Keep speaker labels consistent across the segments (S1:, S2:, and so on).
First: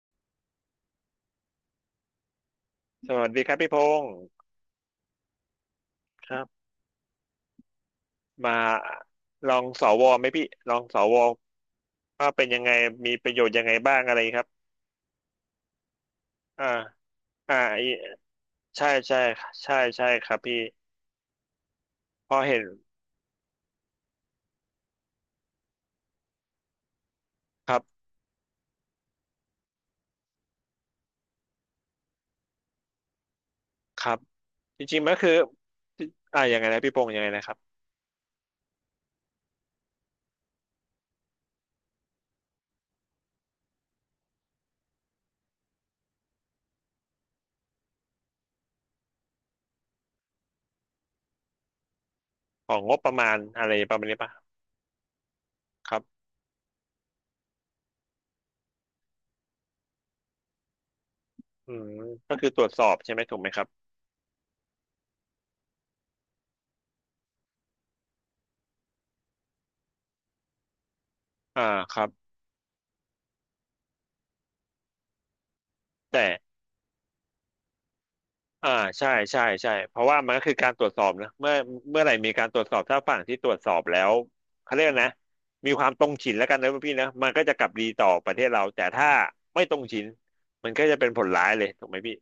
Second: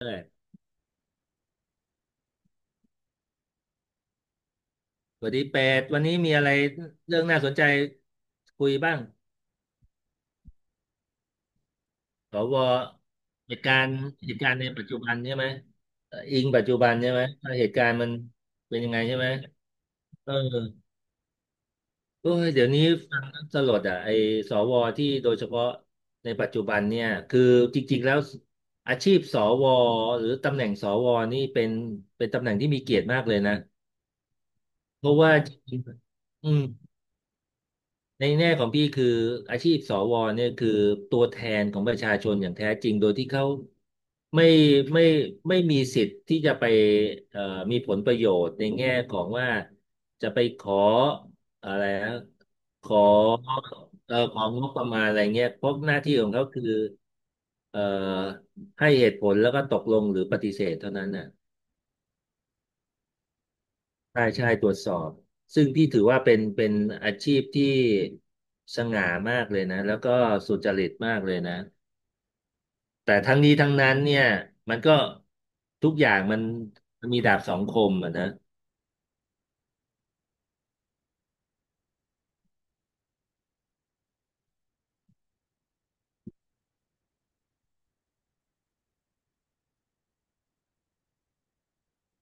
S1: เออ
S2: สวัสดีครับพี่พงศ์
S1: สวัสดีเป็ดวันนี้
S2: ค
S1: มี
S2: รั
S1: อะไร
S2: บ
S1: เรื่องน่าสนใจ
S2: มา
S1: คุยบ้าง
S2: ลองสวไหมพี่ลองสวว่า
S1: ส
S2: เป็น
S1: ว
S2: ยังไงมีประโยช
S1: เห
S2: น์ยั
S1: ตุ
S2: งไง
S1: การณ์
S2: บ้างอะไรครับ
S1: ในปัจจุบันใช่ไหมอิงปั
S2: อ่า
S1: จจุบันใช่ไหมว่า
S2: อ่า
S1: เหตุกา
S2: อี
S1: รณ์มันเป็น
S2: ใช่
S1: ยังไงใช่
S2: ใช่
S1: ไหม
S2: ใช่ค
S1: เออ
S2: รับพี่
S1: โอ้
S2: พอ
S1: ย
S2: เห็น
S1: เดี๋ยวนี้ฟังแล้วสลดอ่ะไอ้สวที่โดยเฉพาะในปัจจุบันเนี่ยคือ
S2: ค
S1: จ
S2: รั
S1: ริ
S2: บ
S1: งๆแล้วอาชีพสวหรือตำแหน่งสวนี่เป็นตำแหน่งที่มีเกียรติมากเลยนะ
S2: ครับจริง
S1: เพ
S2: ๆมัน
S1: ราะ
S2: ก็
S1: ว่า
S2: คือ
S1: จริง
S2: อ่า
S1: ๆ
S2: ยังไงนะพี่พงศ์ยังไงนะครับ
S1: ในแง่ของพี่คืออาชีพสวเนี่ยคือตัวแทนของประชาชนอย่างแท้จริงโดยที่เขาไม่ไม่ไม่มีสิทธิ์ที่จะไปเอ่อมีผลประโยชน์ในแง่ของว่าจะไปขออะไรนะ
S2: ของ
S1: ข
S2: ง
S1: อ
S2: บประมาณอะไรประมาณนี้ปะ
S1: ของงบประมาณอะไรเงี้ยเพราะ
S2: ค
S1: ห
S2: รั
S1: น้าที่
S2: บ
S1: ของเขาคือเอ่อให้เหตุผลแล้วก็ตกลงหรือปฏิเสธเท่านั้นน่ะ
S2: อืมก็คือตรวจสอบใช่ไหมถูกไหมครับ
S1: ใช่ใช่ตรวจสอบซึ่งพี่ถือว่าเป็นอาชีพที่สง่ามากเลยนะแล้วก็สุจริตมากเลยนะ
S2: อ่าครับ
S1: แต่ทั้งนี้ทั้งนั้นเนี่ยมันก็ทุกอย่าง
S2: แต่
S1: มันมีดาบสองคมอะนะ
S2: อ่าใช่ใช่ใช่เพราะว่ามันก็คือการตรวจสอบนะเมื่อไหร่มีการตรวจสอบถ้าฝั่งที่ตรวจสอบแล้วเขาเรียกนะมีความตรงฉินแล้วกันนะพี่นะมันก็จะกลับดีต่อประเทศเราแต่ถ้าไม่ตรงฉินมันก็จะเป็นผลร้ายเลยถูกไหมพี่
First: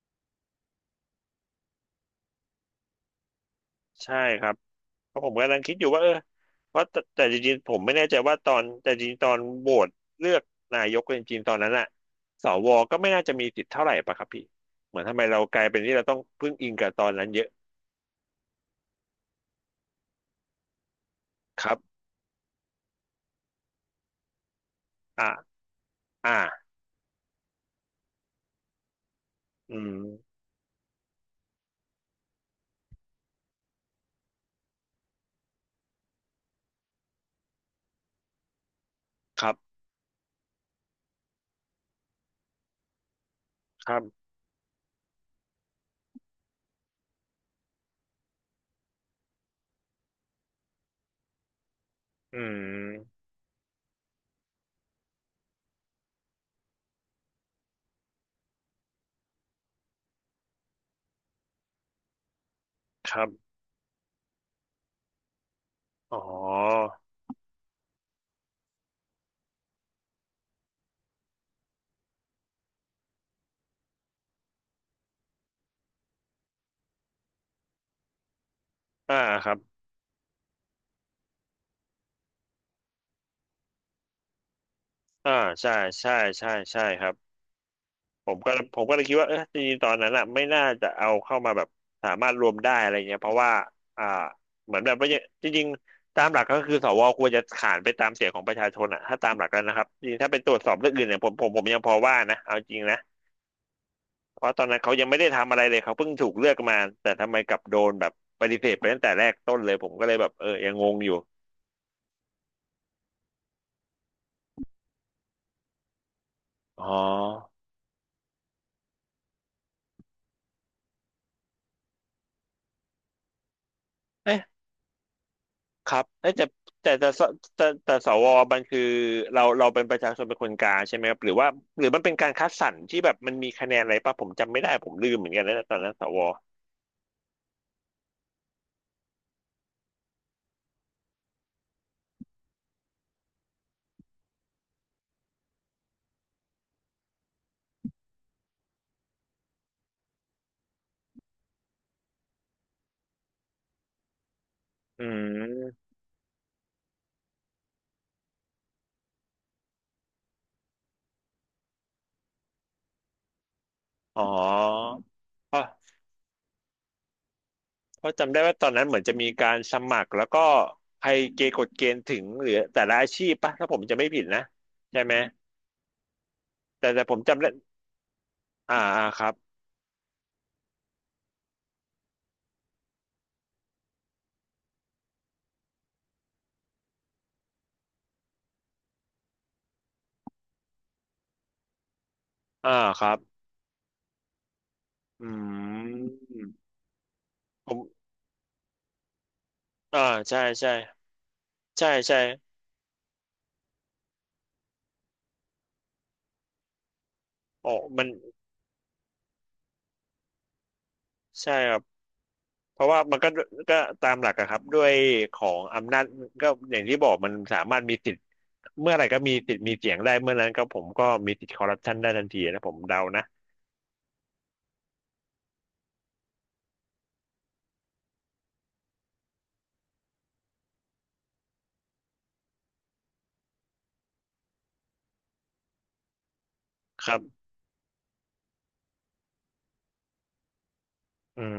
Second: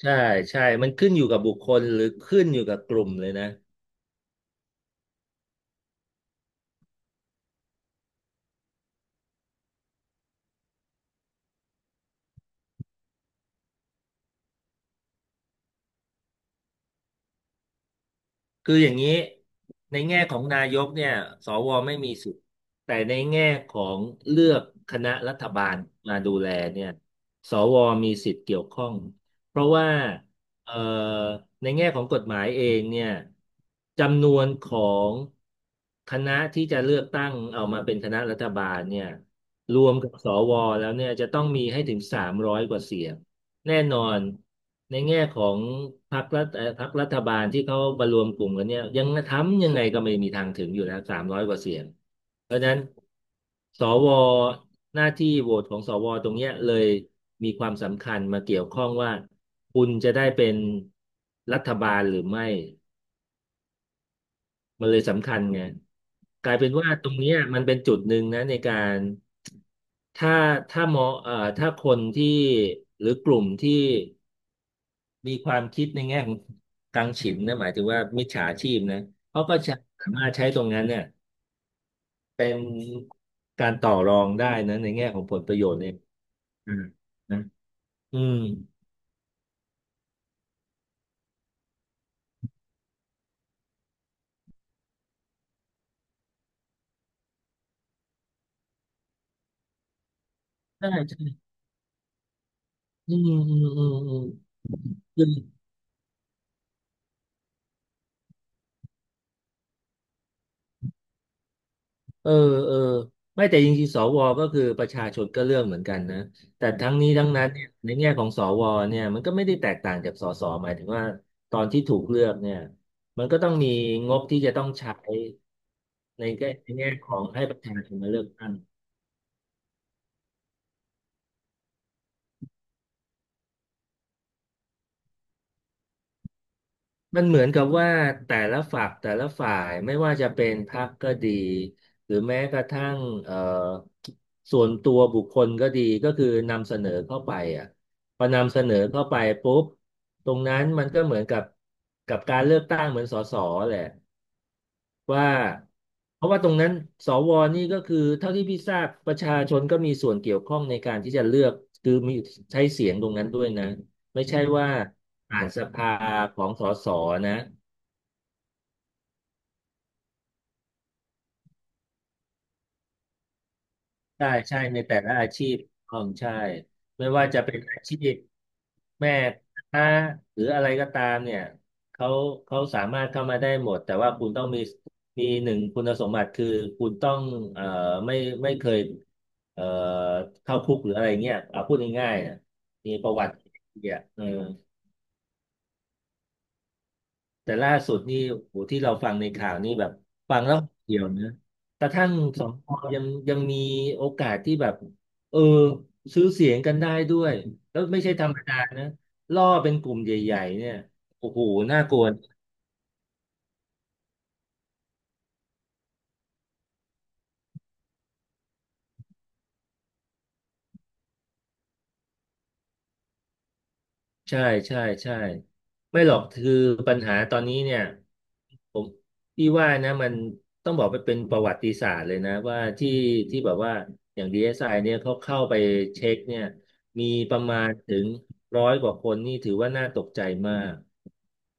S1: ใช่ใช่มันขึ้นอยู่กับบุคคลหรือขึ้นอยู่กับกลุ่มเลยนะ
S2: ใช่ครับเพราะผมกำลังคิดอยู่ว่าว่าแต่จริงๆผมไม่แน่ใจว่าตอนแต่จริงๆตอนโหวตเลือกนายกจริงๆตอนนั้นอะสวก็ไม่น่าจะมีสิทธิ์เท่าไหร่ปะครับพี่เหมือนทำไมเรากลายเป็นที่เราต้องพึ่งอิงกับตอนนั้นเยอะ
S1: คืออย่างนี้ในแง่ของนายกเนี่ยส
S2: ค
S1: ว
S2: รับ
S1: ไม่มีสิทธิ์แต่ในแง่ของเลือกคณะ
S2: อ่า
S1: รัฐบาลมาดู
S2: อ่า
S1: แลเนี่ยสวมีสิทธิ์เกี่ยวข้องเพราะ
S2: อื
S1: ว่า
S2: ม
S1: เอ่อในแง่ของกฎหมายเองเนี่ยจำนวนของคณะที่จะเลือกตั้งเอามาเป็นคณะรัฐบาลเนี่ย
S2: ครับ
S1: รวมกับสวแล้วเนี่ยจะต้องมีให้ถึงสามร้อยกว่าเสียงแน่
S2: ค
S1: น
S2: รั
S1: อน
S2: บ
S1: ในแง่ของพรรครัฐพรรครัฐบาลที่เขามารวมกลุ่มกันเนี่ยยังทำยังไงก็ไม่มีทางถึงอยู่แล้วสามร้อยกว่าเสียง
S2: อืม
S1: สวหน้าที่โหวตของสวตรงเนี้ยเลยมีความสำคัญมาเกี่ยวข้องว่าคุณจะได้เป็นรัฐบาลหรือไม่
S2: ครับ
S1: มันเลยสำคัญไง
S2: อ๋
S1: กลายเป็น
S2: อ
S1: ว่าตรงเนี้ยมันเป็นจุดหนึ่งนะในการถ้าถ้ามองถ้าคนที่หรือกลุ่มที่ มีความคิดในแง่ของกังฉิมนะหมายถึงว่ามิจฉาชีพนะ
S2: อ่า
S1: เขา
S2: ครั
S1: ก็
S2: บ
S1: จะสามารถใช้ตรงนั้นเนี่ยเป็นการต่อรองได้นะในแง่ของ
S2: อ่า
S1: ผลประโย
S2: ใช่
S1: ชน์เนี่ย
S2: ใช่ใช่
S1: อื
S2: ใช่
S1: ม
S2: ครับ
S1: นะอื
S2: ผ
S1: ม
S2: มก็ผมก็เลยคิดว่าจริงๆตอนนั้นอ่ะไม่น่าจะเอาเข้ามาแบบสามารถรวมได้อะไรเงี้ยเพราะว่าอ่าเหมือนแบบว่าจริงๆตามหลักก็คือสวควรจะขานไปตามเสียงของประชาชนอ่ะถ้าตามหลักแล้วนะครับจริงๆถ้าไปตรวจสอบ
S1: ใช่
S2: เรื่องอื่นเนี่ยผมผ
S1: ใช่
S2: มผมยังพอว่านะเอาจริงนะ
S1: อืมอืมอื
S2: เพราะ
S1: ม
S2: ตอนนั้นเขายังไม่
S1: อื
S2: ได้ทำอะไร
S1: ม
S2: เลยเขาเพิ่งถูกเลือกมาแต่ทำไมกลับโดนแบบปฏิเสธไปตั้งแต่แรกต้นเลยผมก็เลยแบบยังงงอยู่
S1: เออเออไม่แต่จริงๆสวก็คือประชาชนก็เลือกเหมือนกันนะแต่
S2: อ๋อ
S1: ทั้งนี้ทั้งนั้นเนี่ยในแง่ของสวเนี่ยมันก็ไม่ได้แตกต่างจากสสหมายถึงว่าตอนที่ถูกเลือกเนี่ยมันก็ต้องมีงบ
S2: เอ๊ะ
S1: ที่จะต้องใช้
S2: ครับเอ๊ะแต่
S1: ใน
S2: แต่
S1: แง่
S2: แต่
S1: ขอ
S2: ส
S1: งให้ประ
S2: แต่
S1: ชาช
S2: แต่
S1: น
S2: ส
S1: มาเลือ
S2: ว
S1: กตั้ง
S2: มันคือเราเป็นประชาชนเป็นคนกลางใช่ไหมครับหรือว่าหรือมันเป็นการคัดสรรที่แบบมันมีคะแนนอะไรป่ะผมจำไม่ได้ผมลืมเหมือนกันนะตอนนั้นสว
S1: มันเหมือนกับว่าแต่ละฝักแต่ละฝ่ายไม่ว่าจะเป็นพรรคก็ดีหรือแม้กระทั่งเอ่อส่วนตัวบุคคลก็ดีก็คือนำเสนอเข้าไปอ่ะพอนำเสนอเข้าไปปุ๊บตรงนั้นมันก็เหมือนกับการเลือกตั้งเหมือนสสแหละ
S2: อื
S1: ว่า
S2: ม
S1: เพราะว่าตรงนั้นสวนี่ก็คือเท่าที่พี่ทราบประชาชนก็มีส่วนเกี่ยวข้องในการที่จะเลือกคือมีใช้เสียงตรงนั้นด้วยนะ
S2: อ๋อ
S1: ไม่ใช่ว่าผ่าน
S2: เพ
S1: ส
S2: ราะ
S1: ภาของสสนะ
S2: เพราะจำได้ว่าตอนนั้นเหมือนจะมีการสมัครแล้วก็ใครเกณฑ์กฎเกณฑ์ถึงหรือแต่ละอาชีพป่ะถ้าผมจะไม่ผิด
S1: ใช่
S2: นะ
S1: ใช่ในแต่
S2: ใช่
S1: ละ
S2: ไหม
S1: อาชีพของใช่
S2: แต่
S1: ไม่
S2: ผม
S1: ว่าจะ
S2: จำได้
S1: เป็นอาชีพ
S2: อ่าอ่า
S1: แม่
S2: ครับ
S1: ค้าหรืออะไรก็ตามเนี่ยเขาเขาสามารถเข้ามาได้หมดแต่ว่าคุณต้องมีหนึ่งคุณสมบัติคือคุณต้องเอ่อไม่ไม่เคยเอ่อเข้าคุกหรืออะไรเงี้ยเอาพูดง่ายๆนะ
S2: อ่า
S1: มี
S2: ค
S1: ป
S2: รั
S1: ระ
S2: บ
S1: วัติเนี่ยเออ
S2: อืม
S1: แต่
S2: ผ
S1: ล่าสุด
S2: ม
S1: นี่โหที่เราฟังในข่าวนี่แบบ
S2: อ่า
S1: ฟั
S2: ใช่
S1: งแล้ว
S2: ใช่
S1: เดียวนะก
S2: ใช่
S1: ระทั่ง
S2: ใช่
S1: สองพยังมีโอกาสที่แบบเออซื้อเสียงกันได้ด้วย
S2: อ๋อ
S1: แล้วไม่
S2: มัน
S1: ใช่ธรรมดานะล่อเป็นกลุ่มใหญ่ๆเนี่ยโอ้โห
S2: ใช่ครั
S1: น่า
S2: บ
S1: กลัว
S2: เพราะว่ามันก็ตามหลักอะครับด้วยของอำนาจก็อย่างที่บอกมันสามารถมีสิทธิ์เมื่อไหร่ก็มีสิทธิ์มีเสียงได้เมื่อนั้นก็ผมก็มีสิทธิ์คอร์รัปชันได้ทันทีนะผมเดานะ
S1: ใช่ใช่ใช่ไม่หรอกคือปัญหาตอนนี้เนี่ย ผมพี่ว่านะมันต้องบอกไปเป็นประวัติศาสตร์เลยนะว่าที่ที่แบบว่าอย่าง DSI เอสไอเนี่ยเขาเข้าไปเช็คเนี่ย
S2: ค
S1: มี
S2: รั
S1: ประ
S2: บ
S1: มาณถึงร้อยกว่าคนนี่ถือว่าน่าตกใจมาก
S2: อืม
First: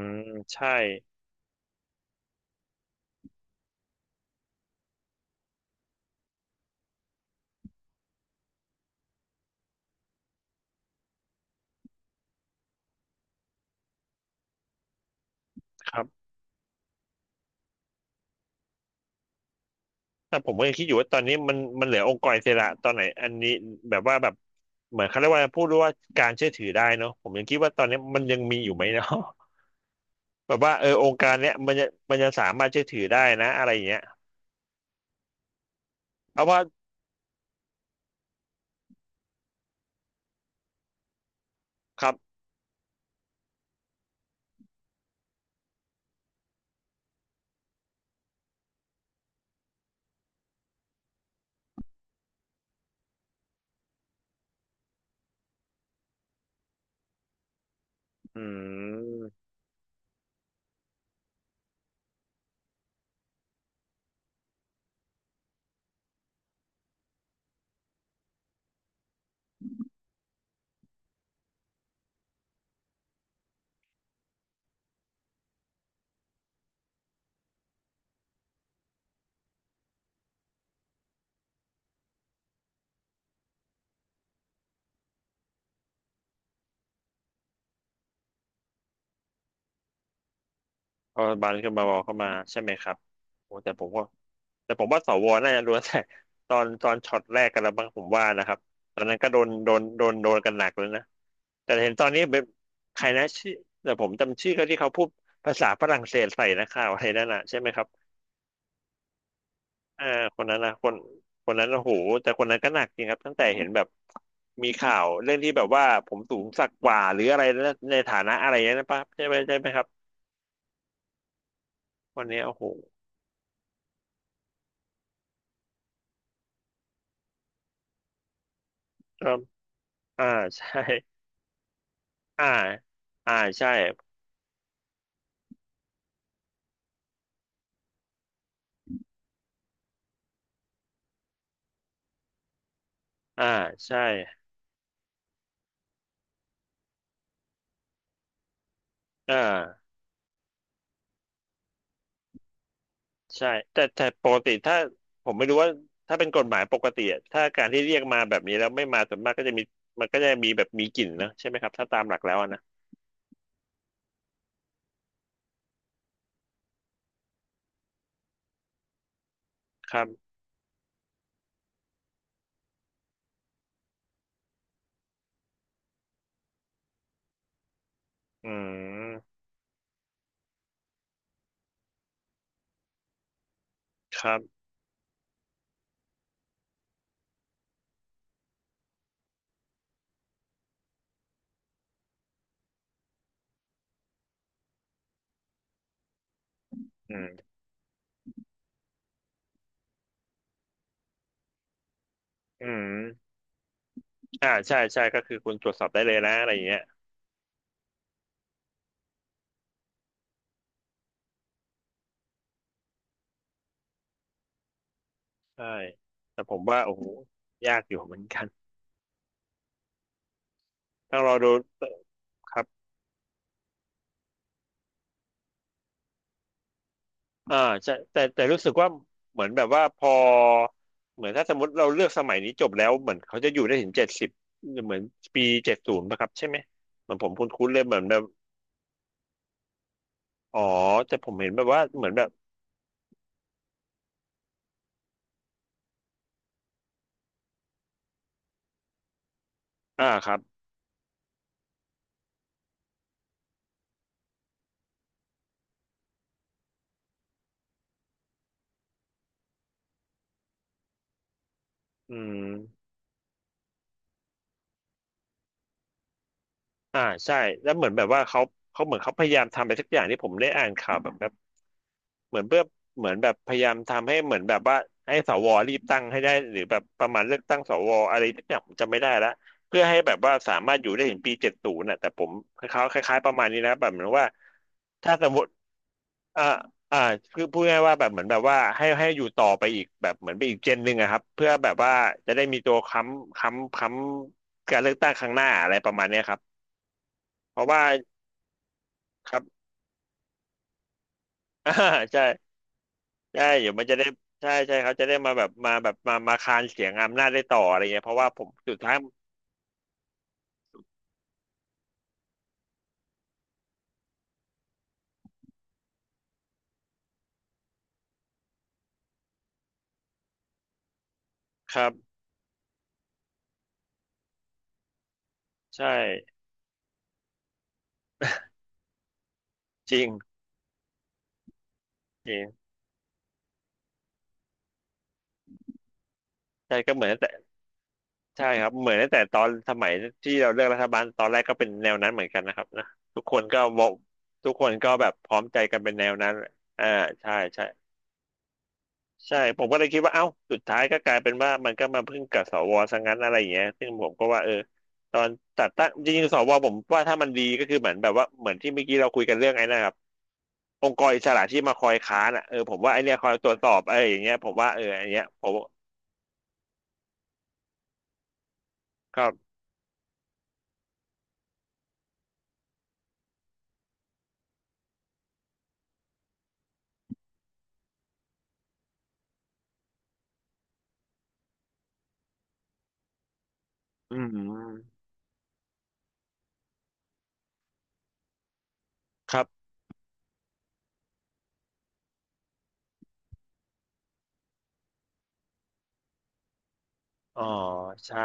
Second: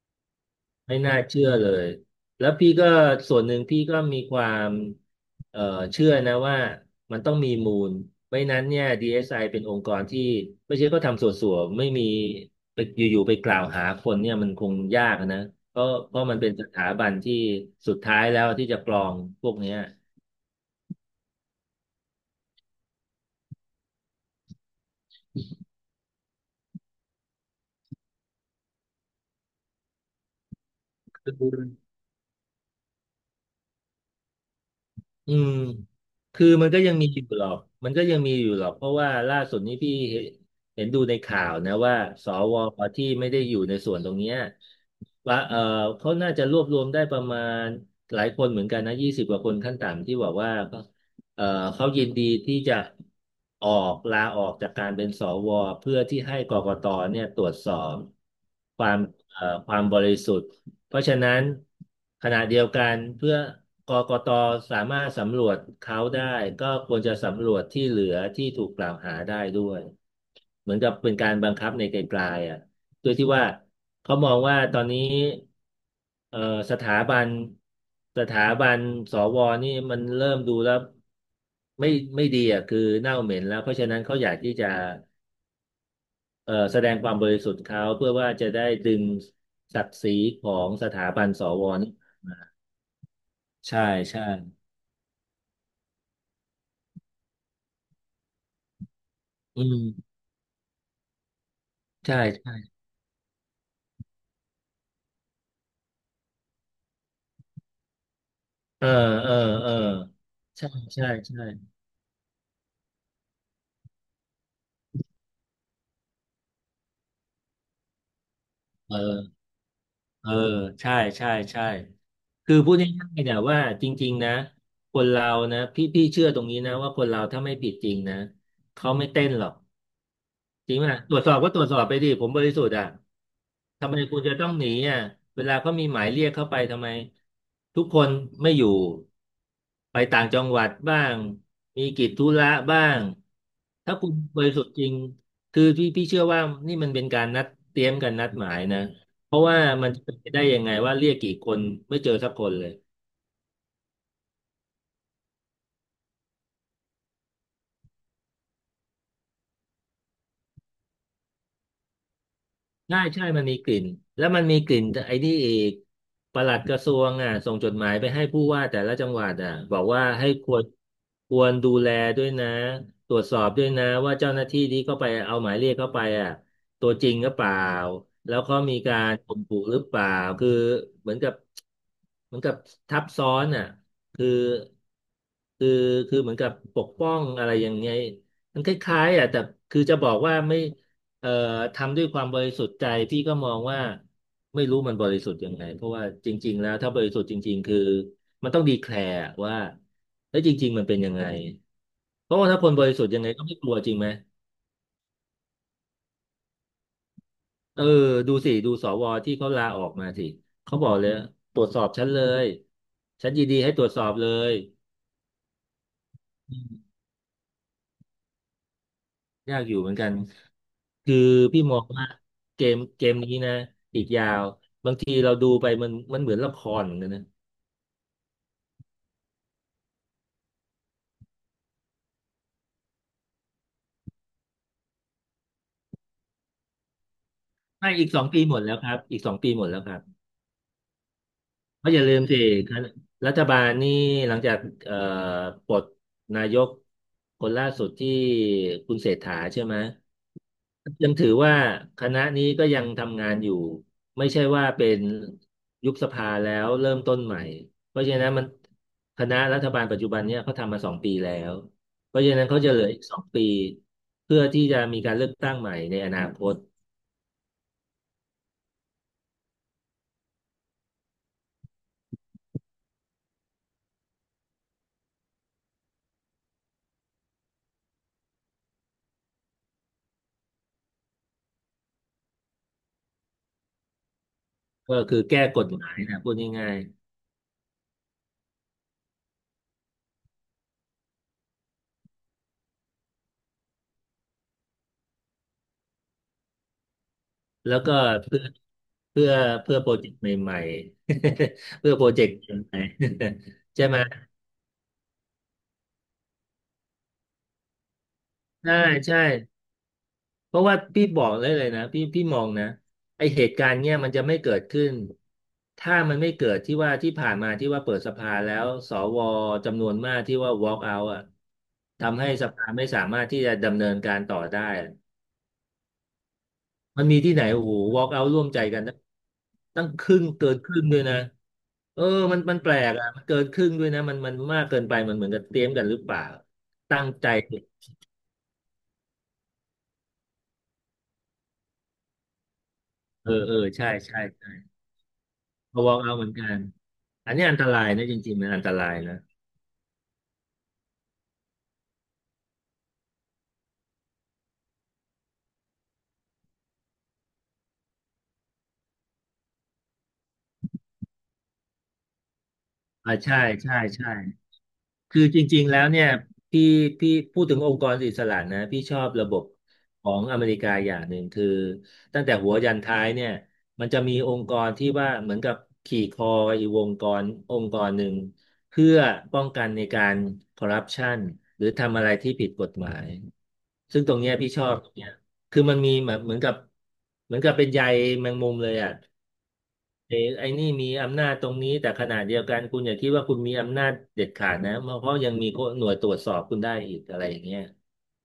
S2: ใช่
S1: ไม่น่าเชื่อเลย แล้วพี่ก็ส่วนหนึ่งพี่ก็มีความเอ่อเชื่อนะว่ามันต้องมีมูลไม่นั้นเนี่ย DSI เอสไอเป็นองค์กรที่ไม่ใช่ก็ทำส่วนๆไม่มีไปอยู่ๆ ไปกล่าวหาคนเนี่ยมันคงยากนะเพราะ
S2: ครั
S1: เพราะ
S2: บ
S1: มันเป็นสถาบันที่สุดท้ายแล้วที่จะกรองพวกเนี้ย
S2: แต่ผมก็ยังคิดอยู่ว่าตอนนี้มันเหลือองค์กรอิสระตอนไหนอันนี้แบบว่าแบบเหมือนเขาเรียกว่าพูดว่าการเชื่อถือได้เนาะผมยังคิดว่าตอนนี้มันยังมีอยู่ไหมเนาะ แบบว่าองค์การเนี้ยมันจะสามารถเชื่อถือได้นะอะไรอย่างเงี้ย
S1: อืม
S2: เพ
S1: คื
S2: ราะ
S1: อ
S2: ว่า
S1: มันก็ยังมีอยู่หรอกมันก็ยังมีอยู่หรอกเพราะว่าล่าสุดนี้พี่เห็นดูในข่าวนะว่า
S2: ครับ
S1: สวที่ไม่ได้อยู่ในส่วนตรงเนี้ยว่าเขาน่าจะรวบรวมได้ประมาณหลายคนเหมือนกันนะยี่สิบกว่าคนขั้นต่ำที่บอกว่าเออเขายินดีที่จะออกลาออกจากการเป็นสวเพื่อที่ให้กกตเนี่ยตรวจสอบ
S2: อื
S1: ความเอ่อ
S2: ม
S1: ความบริสุทธิ์ เพราะฉะนั้นขณะเดียวกันเพื่อกกตสามารถสำรวจเขาได้ก็ควรจะสำรวจที่เหลือที่ถูกกล่าวหาได้ด้วยเหมือนกับเป็นการบังคับในไกลๆอ่ะโดยที่ว่าเขามองว่าตอนนี้เอ่อสถาบันสถาบันสวนี่มันเริ่มดูแล้วไม่ไม่ดีอ่ะคือเน่าเหม็นแล้วเพราะฉะนั้นเขาอยากที่จะแสดงความบริสุทธิ์เขาเพื่อว่าจะได้ดึงศักดิ์ศรีของสถา
S2: เพ
S1: บั
S2: ราะ
S1: นส
S2: บาน
S1: ว
S2: ขึ้นมาบอเข้ามาใช่ไหมครับโอ้แต่
S1: ใช่
S2: ผมก็
S1: ใช่
S2: แต่ผมว่าสวน่าจะรู้แต่ตอนช็อตแรกกันแล้วบ้างผมว่านะครับตอนนั้นก็โดน
S1: อื
S2: โดนโดน
S1: ม
S2: โดนกันหนักเลยนะแต่เห็นตอน
S1: ใช่
S2: นี้เป็น
S1: ใช่
S2: ใครนะชื่อแต่ผมจำชื่อเขาที่เขาพูดภาษาฝรั่งเศสใส่นะข่าวอะไรนั่นน่ะใช่ไหมครับ
S1: เออเออเออ
S2: อ่าคนนั้น
S1: ใช่
S2: นะคน
S1: ใช่ใช่
S2: คนนั้นโอ้โหแต่คนนั้นก็หนักจริงครับตั้งแต่เห็นแบบมีข่าวเรื่องที่แบบว่าผมสูงสักกว่าหรืออะไรนะในฐานะอะไรนะป้าใช่ไหม
S1: เออ
S2: ใช่ไหมครับ
S1: เออใช่ใช่ใช่
S2: วันนี้
S1: คื
S2: โอ้
S1: อ
S2: โห
S1: พูดง่ายๆเนี่ยว่าจริงๆนะคนเรานะพี่เชื่อตรงนี้นะว่าคนเราถ้าไม่ผิดจริงนะเขาไม่เต้
S2: เริ่
S1: น
S2: ม
S1: หรอก
S2: อ่า
S1: จริง
S2: ใช่
S1: ไหมตรวจสอบก็ตรวจสอบไปดิผมบ
S2: อ่า
S1: ริสุทธิ์อ่ะ
S2: อ่าใช่
S1: ทำไมคุณจะต้องหนีอ่ะเวลาเขามีหมายเรียกเข้าไปทำไมทุกคนไม่อยู่ไปต่างจังหวัดบ้างมีกิจธุระบ้าง
S2: อ่า
S1: ถ้า
S2: ใช่
S1: คุณบริสุทธิ์จริงคือพี่เชื่อว่านี่มันเป็นการนัดเตรียมกันนัดหมายนะเพ
S2: อ่
S1: ราะว่า
S2: า
S1: มันจะเป็นไปได้ยังไงว่าเรียกกี่คนไม่เจอสักคนเลย
S2: ใช่ แต่ปกติถ้าผมไม่รู้ว่าถ้าเป็นกฎหมายปกติอะถ้าการที่เรียกมาแบบนี้แล้วไม่มาส่วนมากก็จะมีก็จะมีแบบมีกลิ่นนะใช่ไหมครับ ถ้าตามหลักแล้วอะนะ
S1: ใช่ใช่มันมีกลิ่นแล้วมันมีกลิ่นไอ้นี่อีกปลัดกระทรวงอ่ะส่งจดหมายไปให้ผู้ว่าแต่ละจังหวัดอ่ะบอก
S2: ครั
S1: ว่า
S2: บ
S1: ให้ควรดูแลด้วยนะตรวจสอบด้วยนะว่าเจ้าหน้าที่ที่เข้าไปเอาหมายเรียกเข้าไปอ่ะตัวจริงหรือเปล่าแล้ว
S2: อื
S1: เขามีการข่
S2: ม
S1: มขู่หรือเปล่าคือเหมือนกับเหมือนกับทับซ้อนอ่ะ
S2: ค
S1: คือ
S2: รับ
S1: คือคือเหมือนกับปกป้องอะไรอย่างเงี้ยมันคล้ายๆอ่ะแต่คือจะบอกว่าไม่ เอ่อทำด้วยความบริสุทธิ์ใจพี่ก็มองว่าไม่รู้มันบริสุทธิ์ยังไงเพราะว่าจริงๆแล้วถ้าบริ
S2: อื
S1: สุทธิ์จ
S2: ม
S1: ริงๆคือมันต้องดีแคลร์ว่าเอ้ยจริงๆมันเป็นยังไงเพราะว่าถ้า
S2: อื
S1: คนบ
S2: ม
S1: ริสุทธิ์ยังไงก็ไม่กลัวจริงไหม
S2: อ่าใช่ใช่ก็คือคุณตรวจสอบได้เลยนะอะไรอย่างเงี้ย
S1: เออดูสิดูสวที่เขาลาออกมาสิเขาบอกเลยตรวจสอบฉันเลยฉันยินดีให้ตรวจสอบเลย
S2: ใช่แต่ผ
S1: อื
S2: ม
S1: ม
S2: ว่าโอ้โหยากอยู่เหมือนกัน
S1: ยากอยู่เหมือนกันคือ
S2: ต้องรอดู
S1: พี่มองว่า
S2: ค
S1: เก
S2: รั
S1: ม
S2: บ
S1: เกมนี้นะอีกยาวบางทีเราดูไปมันเหมือนละครเหมือนกันนะ
S2: อ่าใช่แต่รู้สึกว่าเหมือนแบบว่าพอเหมือนถ้าสมมติเราเลือกสมัยนี้จบแล้วเหมือนเขาจะอยู่ได้ถึง70เหมือนปี70ป่ะครับใช่ไหมเหมือนผมคุ้นๆเลย
S1: ไม่
S2: เหมือน
S1: อีก
S2: แบ
S1: ส
S2: บ
S1: องปีหมดแล้วครับอีกสองปีหมดแล้วครับ
S2: อ๋อแต่ผมเห็นแบบว่า
S1: เพราะอ
S2: เห
S1: ย่า
S2: มือน
S1: ลืม
S2: แบบ
S1: สิคณะรัฐบาลนี่หลังจากเอ่อปลดนายกคนล่าสุดที่คุณเศรษฐาใช่ไหม
S2: อ่าครับ
S1: ยังถือว่าคณะนี้ก็ยังทำงานอยู่ไม่ใช่ว่าเป็นยุบสภาแล้วเริ่มต้นใหม่เพราะฉะนั้นคณะรัฐบาลปัจจุบันเนี่ยเขาทำมาสองปีแล้ว
S2: อื
S1: เพราะฉะนั้นเขาจะเหลือ
S2: ม
S1: อีกสองปีเพื่อที่จะมีการเลือกตั้งใหม่ในอนาคต
S2: อ่าใช่แล้วเหมือนแบบว่าเขาเขาเหมือนเขาพยายามทำอะไรสักอย่างที่ผมได้อ่านข่าวแบบ เหมือนเพื่อเหมือนแบบพยายามทำให้เหมือนแบบว่าให้สวรีบตั้งให้ได้หรือแบบประมาณเลือกตั้งสวอะไรที่อย่างผมจำไม่ได้ละเพื่อให้แบบว่าสามารถอยู่ได้ถึงปีเจ็ดศูนย์น่ะแต่ผมคล้ายๆคล้ายๆประมาณนี้นะแบบเหมือนว่า
S1: ก็
S2: ถ้า
S1: คือ
S2: สมม
S1: แก้
S2: ติ
S1: กฎหมายนะพูด
S2: อ่า
S1: ง่าย
S2: อ่าคือพูดง่ายๆว่าแบบเหมือนแบบว่าให้อยู่ต่อไปอีกแบบเหมือนไปอีกเจนหนึ่งอะครับเพื่อแบบว่าจะได้มีตัวค้ำการเลือกตั้งครั้งหน้าอะไรประมาณเนี้ยครับเพราะ
S1: แล้ว
S2: ว่า
S1: ก็เพื่อเพื่
S2: ค
S1: อ
S2: รับ
S1: เพื่อโปรเจกต์ใหม่ๆ
S2: อ่า
S1: เพื่อโปร
S2: ใช่
S1: เจกต์ใหม่
S2: ใช่เดี๋ย
S1: ๆ
S2: ว มั
S1: ใช่
S2: นจะ
S1: ไหม
S2: ได้ใช่เขาจะได้มาแบบมาแบบมามาคานเสียงอำนาจได้ต่ออะไรเงี้ยเพราะว่าผมสุ
S1: ใช่
S2: ดท้าย
S1: ใช่เพราะว่าพี่บอกเลยนะพี่มองนะไอเหตุการณ์เนี้ยมันจะไม่เกิดขึ้นถ้ามันไม่เกิดที่ว่าที่ผ่านมาที่ว่าเปิดสภาแล้วสวจำนวนมากที่ว่า walk out อ่ะ
S2: ครับ
S1: ทำให้สภาไม่สามารถที่จะดำเนินการต่อได้
S2: ใช่
S1: มันมีที่ไหนโอ้โห walk out ร่วมใจกันนะตั้ง
S2: จริ
S1: ค
S2: ง
S1: รึ่งเกินครึ่งด้วยนะเออ
S2: จ
S1: มั
S2: ริ
S1: นมัน
S2: ง
S1: แปลกอ่ะมันเกินครึ่งด้วยนะมันมากเกินไปมันเหมือนกับเตรียมกันหรือเปล่า
S2: ใช่ก็
S1: ตั้
S2: เหมื
S1: ง
S2: อนตั้ง
S1: ใจ
S2: แต่ใช่ครับเหมือนตั้งแต่ตอนสมัยที่เราเลือกรัฐบาลตอนแรกก็เป็นแนวนั้นเหมือนกันนะครับนะทุก
S1: เออ
S2: คน
S1: เออ
S2: ก็บอ
S1: ใช่
S2: ก
S1: ใช่
S2: ทุกค
S1: ใช่
S2: นก็แบบพร้อมใจ
S1: พ
S2: กัน
S1: อ
S2: เป็น
S1: walk
S2: แนว
S1: out เหมื
S2: นั้
S1: อ
S2: น
S1: นกัน
S2: อ่า
S1: อั
S2: ใช่
S1: นนี้อัน
S2: ใช่
S1: ตรายนะจริงๆมันอันตรายนะ
S2: ใช่ผมก็เลยคิดว่าเอ้าสุดท้ายก็กลายเป็นว่ามันก็มาพึ่งกับสวซะงั้นอะไรอย่างเงี้ยซึ่งผมก็ว่าเออตอนตัดตั้งจริงๆสวผมว่าถ้ามันดีก็คือเหมือนแบบว่าเหมือนที่เมื่อกี้เราคุยกันเรื่องไอ้นะครับ องค์กรอิสระที่มาคอยค้านอ่ะเออผมว่าไอเนี้
S1: อ่า
S2: ยคอย
S1: ใช่
S2: ตรวจสอ
S1: ใช่
S2: บไออ
S1: ใช่
S2: อย่างเงี้ยผมว่าเอออัน
S1: คื
S2: เนี้
S1: อ
S2: ย
S1: จ
S2: ผม
S1: ริงๆแล้วเนี่ยพี่พี่พูดถึงองค์กรอิสระนะพี่ชอบระ
S2: ก็
S1: บบของอเมริกาอย่างหนึ่งคือตั้งแต่หัวยันท้ายเนี่ยมันจะมีองค์กรที่ว่าเหมือนกับขี่คออีกองค์กรองค์กรหนึ่งเพื่อป้องกันในการคอร์รัปชันหรือทำอะไรที่ผิดกฎหมายซึ่งตร
S2: อื
S1: งเนี้ยพี่ชอบตรง
S2: ม
S1: เนี้ยคือมันมีแบบเหมือนกับเป็นใยแมงมุมเลยอ่ะ
S2: ครับ
S1: ไอ้นี่มีอำนาจตรงนี้แต่ขณะเดียวกันคุณอย่าคิดว่าคุณมีอำนาจเด็ดขาดนะเพราะยังมีหน่วยตรวจสอบคุณได้อีกอะไรอ
S2: อ๋
S1: ย่า
S2: อ
S1: งเงี้ย
S2: ใช่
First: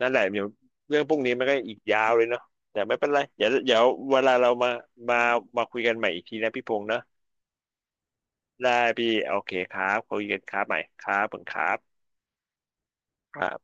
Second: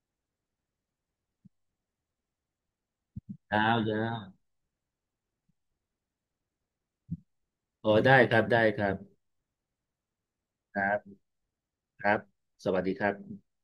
S2: นั่นแหละเดี๋ยวเรื่องพวกนี้มันก็อีกยาวเลยเนาะแต่ไม่เป็นไรเดี๋ยว
S1: ยา
S2: เดี๋
S1: ว
S2: ยว
S1: ยา
S2: เวลา
S1: ว
S2: เรามามาคุยกันใหม่อีกทีนะพี่พงษ์นะ
S1: โอ้ได้ครับได้
S2: ได้
S1: ครับ
S2: พี่โอเคครับคุยกันครับให
S1: ค
S2: ม่ครั
S1: รับ
S2: บผมครับ
S1: ครับสวัสดีครับ
S2: ครับ